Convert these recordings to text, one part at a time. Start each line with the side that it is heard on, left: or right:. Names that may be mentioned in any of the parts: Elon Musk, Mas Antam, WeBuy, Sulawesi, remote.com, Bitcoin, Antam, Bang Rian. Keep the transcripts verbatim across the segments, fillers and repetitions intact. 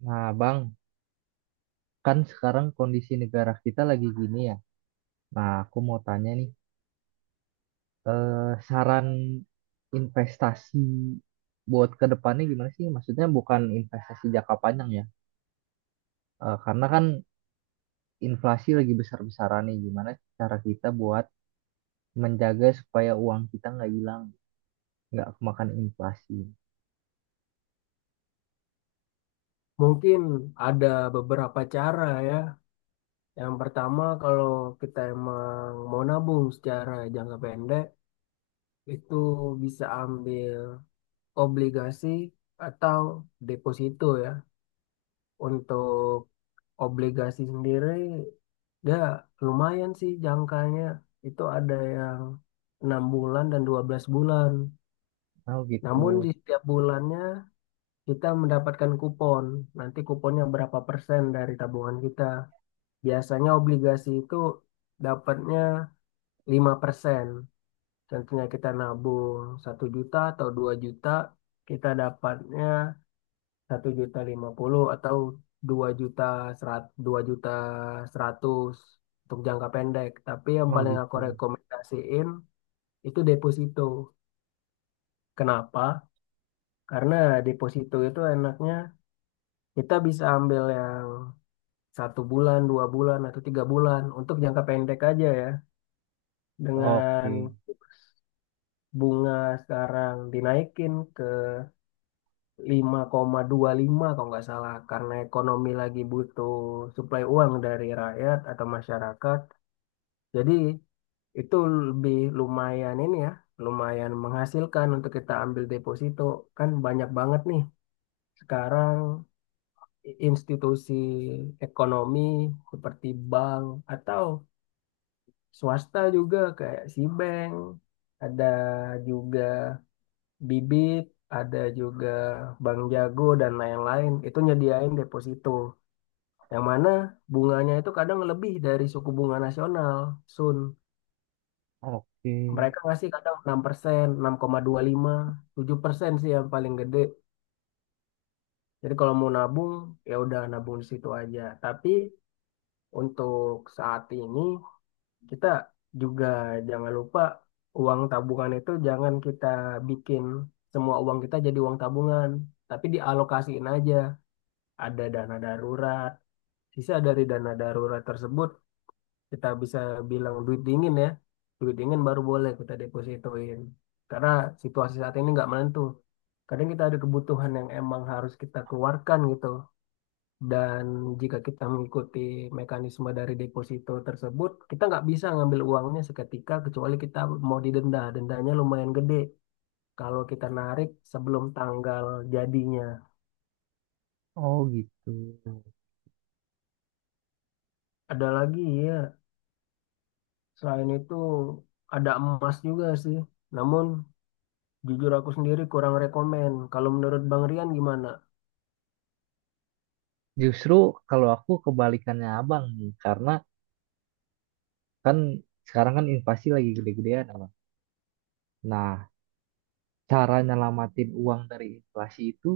right: Nah, Bang, kan sekarang kondisi negara kita lagi gini ya. Nah, aku mau tanya nih, eh, saran investasi buat ke depannya gimana sih? Maksudnya bukan investasi jangka panjang ya. Eh, karena kan inflasi lagi besar-besaran nih. Gimana cara kita buat menjaga supaya uang kita nggak hilang, nggak kemakan inflasi.
left: Mungkin ada beberapa cara ya. Yang pertama, kalau kita emang mau nabung secara jangka pendek, itu bisa ambil obligasi atau deposito ya. Untuk obligasi sendiri, ya lumayan sih jangkanya. Itu ada yang enam bulan dan dua belas bulan.
right: Oh gitu.
left: Namun di setiap bulannya kita mendapatkan kupon. Nanti kuponnya berapa persen dari tabungan kita. Biasanya obligasi itu dapatnya lima persen. Contohnya kita nabung satu juta atau dua juta, kita dapatnya satu juta lima puluh atau dua juta seratus, dua juta seratus untuk jangka pendek. Tapi yang
right: Oh
left: paling aku
right: gitu.
left: rekomendasiin itu deposito. Kenapa? Karena deposito itu enaknya kita bisa ambil yang satu bulan, dua bulan, atau tiga bulan untuk jangka pendek aja ya dengan
right: Oke.
left: bunga sekarang dinaikin ke lima koma dua puluh lima kalau nggak salah karena ekonomi lagi butuh suplai uang dari rakyat atau masyarakat. Jadi itu lebih lumayan ini ya, lumayan menghasilkan untuk kita ambil deposito. Kan banyak banget nih sekarang i- institusi ekonomi seperti bank atau swasta juga kayak si bank ada juga bibit, ada juga bank jago dan lain-lain. Itu nyediain deposito. Yang mana bunganya itu kadang lebih dari suku bunga nasional, Sun.
right: Oke.
left: Mereka ngasih kadang enam enam persen enam koma dua puluh lima tujuh persen sih yang paling gede. Jadi kalau mau nabung, ya udah nabung di situ aja. Tapi untuk saat ini, kita juga jangan lupa uang tabungan itu jangan kita bikin semua uang kita jadi uang tabungan. Tapi dialokasiin aja. Ada dana darurat. Sisa dari dana darurat tersebut kita bisa bilang duit dingin ya. Duit dingin baru boleh kita depositoin. Karena situasi saat ini nggak menentu. Kadang kita ada kebutuhan yang emang harus kita keluarkan gitu. Dan jika kita mengikuti mekanisme dari deposito tersebut, kita nggak bisa ngambil uangnya seketika kecuali kita mau didenda. Dendanya lumayan gede kalau kita narik sebelum tanggal jadinya.
right: Oh gitu.
left: Ada lagi ya. Selain itu ada emas juga sih. Namun jujur aku sendiri kurang rekomen. Kalau menurut Bang Rian gimana?
right: Justru kalau aku kebalikannya abang nih, karena kan sekarang kan inflasi lagi gede-gedean, Abang. Nah, cara nyelamatin uang dari inflasi itu,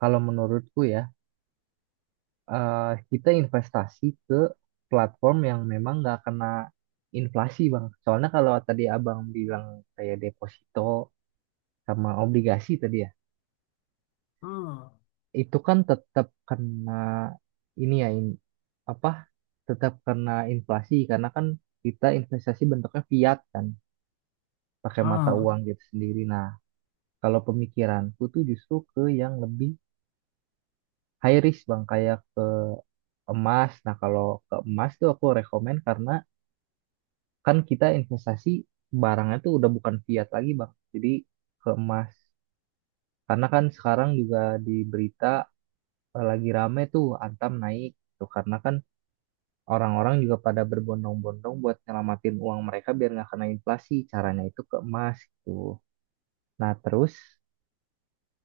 right: kalau menurutku ya, eh, kita investasi ke platform yang memang nggak kena inflasi, Bang. Soalnya kalau tadi Abang bilang kayak deposito sama obligasi tadi ya,
left: Hmm.
right: itu kan tetap kena ini ya, in- apa, tetap kena inflasi karena kan kita investasi bentuknya fiat kan, pakai mata
left: Hmm.
right: uang gitu sendiri. Nah, kalau pemikiranku tuh justru ke yang lebih high risk bang, kayak ke emas. Nah kalau ke emas tuh aku rekomen karena kan kita investasi barangnya tuh udah bukan fiat lagi bang. Jadi ke emas. Karena kan sekarang juga di berita eh, lagi rame tuh Antam naik tuh karena kan orang-orang juga pada berbondong-bondong buat nyelamatin uang mereka biar nggak kena inflasi. Caranya itu ke emas gitu. Nah terus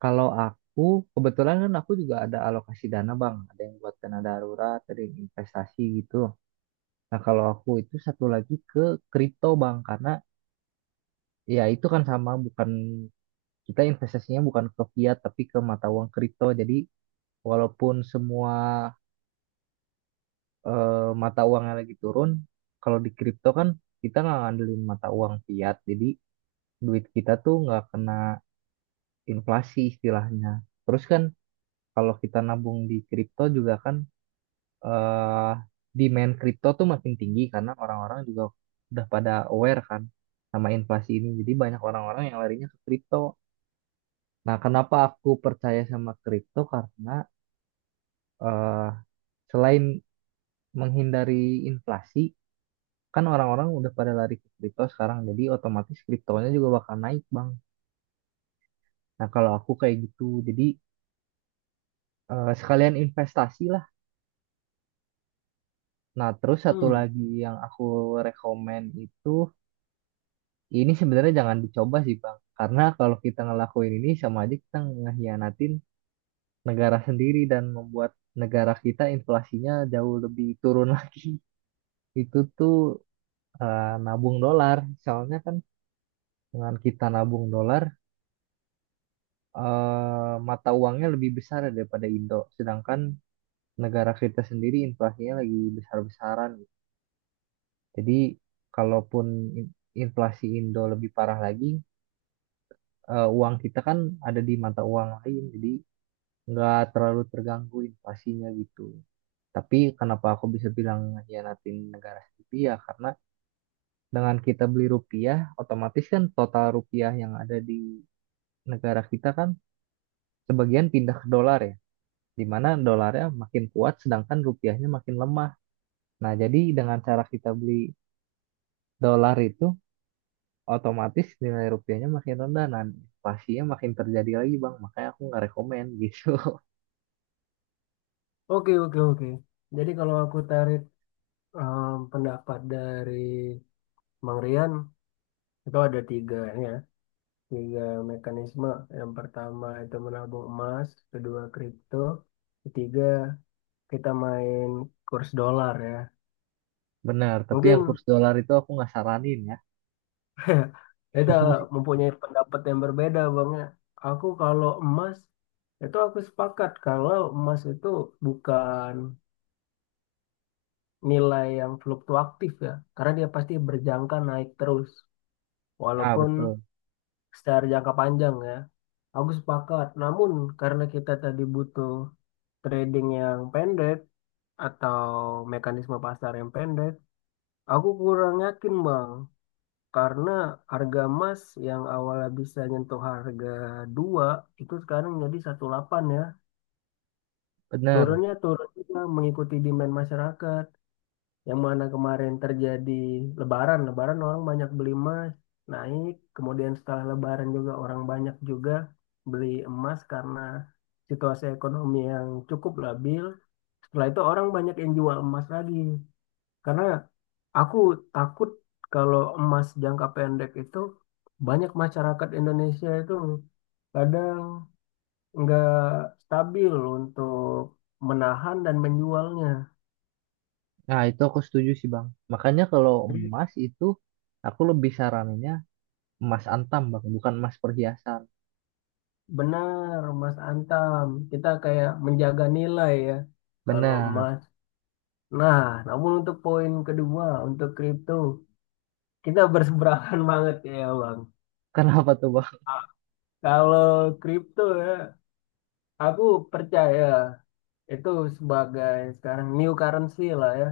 right: kalau aku, kebetulan kan aku juga ada alokasi dana bang, ada yang buat dana darurat, ada yang investasi gitu. Nah kalau aku itu satu lagi ke kripto bang, karena ya itu kan sama, bukan kita investasinya bukan ke fiat tapi ke mata uang kripto. Jadi walaupun semua eh, mata uangnya lagi turun, kalau di kripto kan kita nggak ngandelin mata uang fiat, jadi duit kita tuh nggak kena inflasi istilahnya. Terus kan kalau kita nabung di kripto juga kan eh demand kripto tuh makin tinggi karena orang-orang juga udah pada aware kan sama inflasi ini. Jadi banyak orang-orang yang larinya ke kripto. Nah, kenapa aku percaya sama kripto? Karena eh selain menghindari inflasi, kan orang-orang udah pada lari ke kripto sekarang. Jadi otomatis kriptonya juga bakal naik, Bang. Nah, kalau aku kayak gitu, jadi eh, sekalian investasi lah. Nah, terus satu
left: Hmm.
right: lagi yang aku rekomen itu ini sebenarnya jangan dicoba sih Bang, karena kalau kita ngelakuin ini sama aja kita ngehianatin negara sendiri dan membuat negara kita inflasinya jauh lebih turun lagi. Itu tuh eh, nabung dolar, soalnya kan dengan kita nabung dolar eh, mata uangnya lebih besar daripada Indo, sedangkan negara kita sendiri inflasinya lagi besar-besaran. Jadi kalaupun in- inflasi Indo lebih parah lagi, eh, uang kita kan ada di mata uang lain, jadi nggak terlalu terganggu invasinya gitu. Tapi kenapa aku bisa bilang ngehianatin negara sendiri ya karena dengan kita beli rupiah, otomatis kan total rupiah yang ada di negara kita kan sebagian pindah ke dolar ya, di mana dolarnya makin kuat sedangkan rupiahnya makin lemah. Nah, jadi dengan cara kita beli dolar itu otomatis nilai rupiahnya makin rendah, nah inflasinya makin terjadi lagi bang, makanya aku nggak rekomen gitu.
left: Oke, oke, oke. Jadi kalau aku tarik em, pendapat dari Bang Rian itu ada tiga ya. Tiga mekanisme. Yang pertama itu menabung emas, kedua kripto, ketiga kita main kurs dolar ya.
right: Benar, tapi
left: Mungkin
right: yang kurs dolar itu aku nggak saranin ya.
left: kita mempunyai pendapat yang berbeda, Bang. Ya. Aku kalau emas itu aku sepakat kalau emas itu bukan nilai yang fluktuatif ya, karena dia pasti berjangka naik terus,
right: Ah,
left: walaupun
right: betul.
left: secara jangka panjang ya. Aku sepakat. Namun karena kita tadi butuh trading yang pendek atau mekanisme pasar yang pendek, aku kurang yakin, Bang. Karena harga emas yang awalnya bisa nyentuh harga dua itu sekarang jadi satu koma delapan ya.
right: Bener.
left: Turunnya turun juga mengikuti demand masyarakat. Yang mana kemarin terjadi lebaran, lebaran orang banyak beli emas, naik. Kemudian setelah lebaran juga orang banyak juga beli emas karena situasi ekonomi yang cukup labil. Setelah itu orang banyak yang jual emas lagi. Karena aku takut kalau emas jangka pendek itu banyak masyarakat Indonesia itu kadang nggak stabil untuk menahan dan menjualnya.
right: Nah, itu aku setuju sih, Bang. Makanya kalau
left: Jadi
right: emas itu aku lebih saraninnya emas antam, Bang, bukan emas perhiasan.
left: benar, Mas Antam. Kita kayak menjaga nilai ya kalau
right: Benar.
left: emas. Nah, namun untuk poin kedua, untuk kripto, kita berseberangan banget ya, Bang.
right: Kenapa tuh, Bang?
left: Kalau kripto ya, aku percaya itu sebagai sekarang new currency lah ya.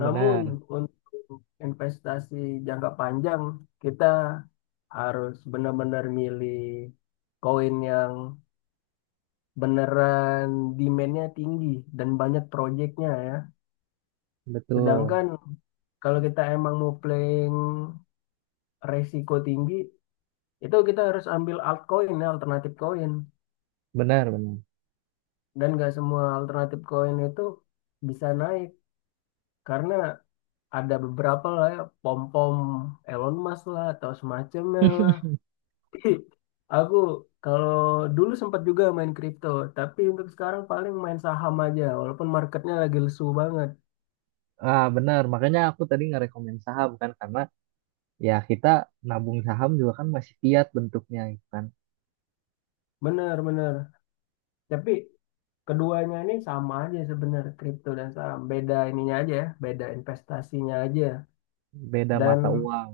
left: Namun untuk investasi jangka panjang kita harus benar-benar milih koin yang beneran demand-nya tinggi dan banyak proyeknya ya.
right: Betul.
left: Sedangkan kalau kita emang mau playing resiko tinggi itu kita harus ambil altcoin ya, alternatif koin
right: Benar, benar.
left: dan nggak semua alternatif koin itu bisa naik karena ada beberapa lah ya pom-pom Elon Musk lah atau semacamnya lah. Aku kalau dulu sempat juga main kripto, tapi untuk sekarang paling main saham aja, walaupun marketnya lagi lesu banget.
right: Ah, benar. Makanya aku tadi ngerekomen saham kan karena ya kita nabung saham juga kan masih fiat bentuknya gitu kan.
left: Bener-bener. Tapi keduanya ini sama aja sebenarnya kripto dan saham. Beda ininya aja, ya, beda investasinya aja.
right: Beda mata
left: Dan
right: uang.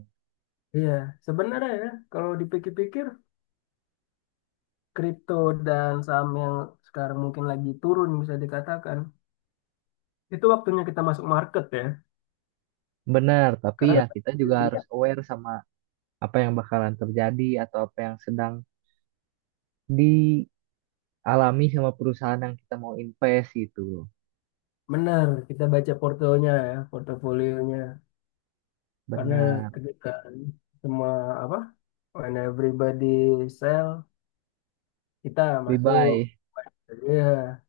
left: iya, sebenarnya ya kalau dipikir-pikir kripto dan saham yang sekarang mungkin lagi turun bisa dikatakan. Itu waktunya kita masuk market ya.
right: Benar, tapi
left: Karena
right: ya
left: Ber-
right: kita juga harus
left: iya.
right: aware sama apa yang bakalan terjadi atau apa yang sedang dialami sama perusahaan yang kita mau invest gitu.
left: Benar kita baca portonya ya, portofolionya. Karena
right: Benar,
left: ketika semua apa when everybody sell kita masuk.
right: WeBuy.
left: Iya,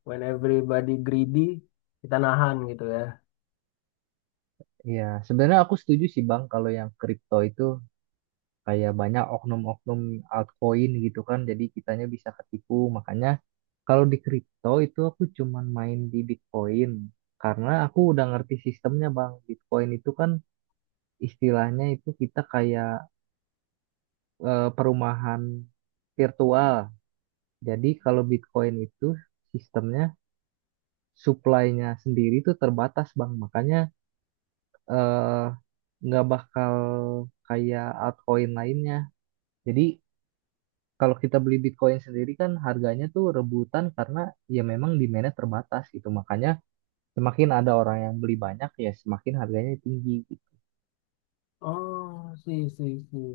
left: when everybody greedy kita nahan gitu ya.
right: Iya, sebenarnya aku setuju sih Bang kalau yang kripto itu kayak banyak oknum-oknum altcoin gitu kan, jadi kitanya bisa ketipu. Makanya kalau di kripto itu aku cuman main di Bitcoin karena aku udah ngerti sistemnya Bang. Bitcoin itu kan istilahnya itu kita kayak eh, perumahan virtual. Jadi kalau Bitcoin itu sistemnya supply-nya sendiri itu terbatas Bang. Makanya eh, nggak bakal kayak altcoin lainnya. Jadi kalau kita beli Bitcoin sendiri kan harganya tuh rebutan karena ya memang demand-nya terbatas gitu. Makanya semakin ada orang yang beli banyak ya semakin harganya tinggi. Gitu.
left: Oh, sih sih sih.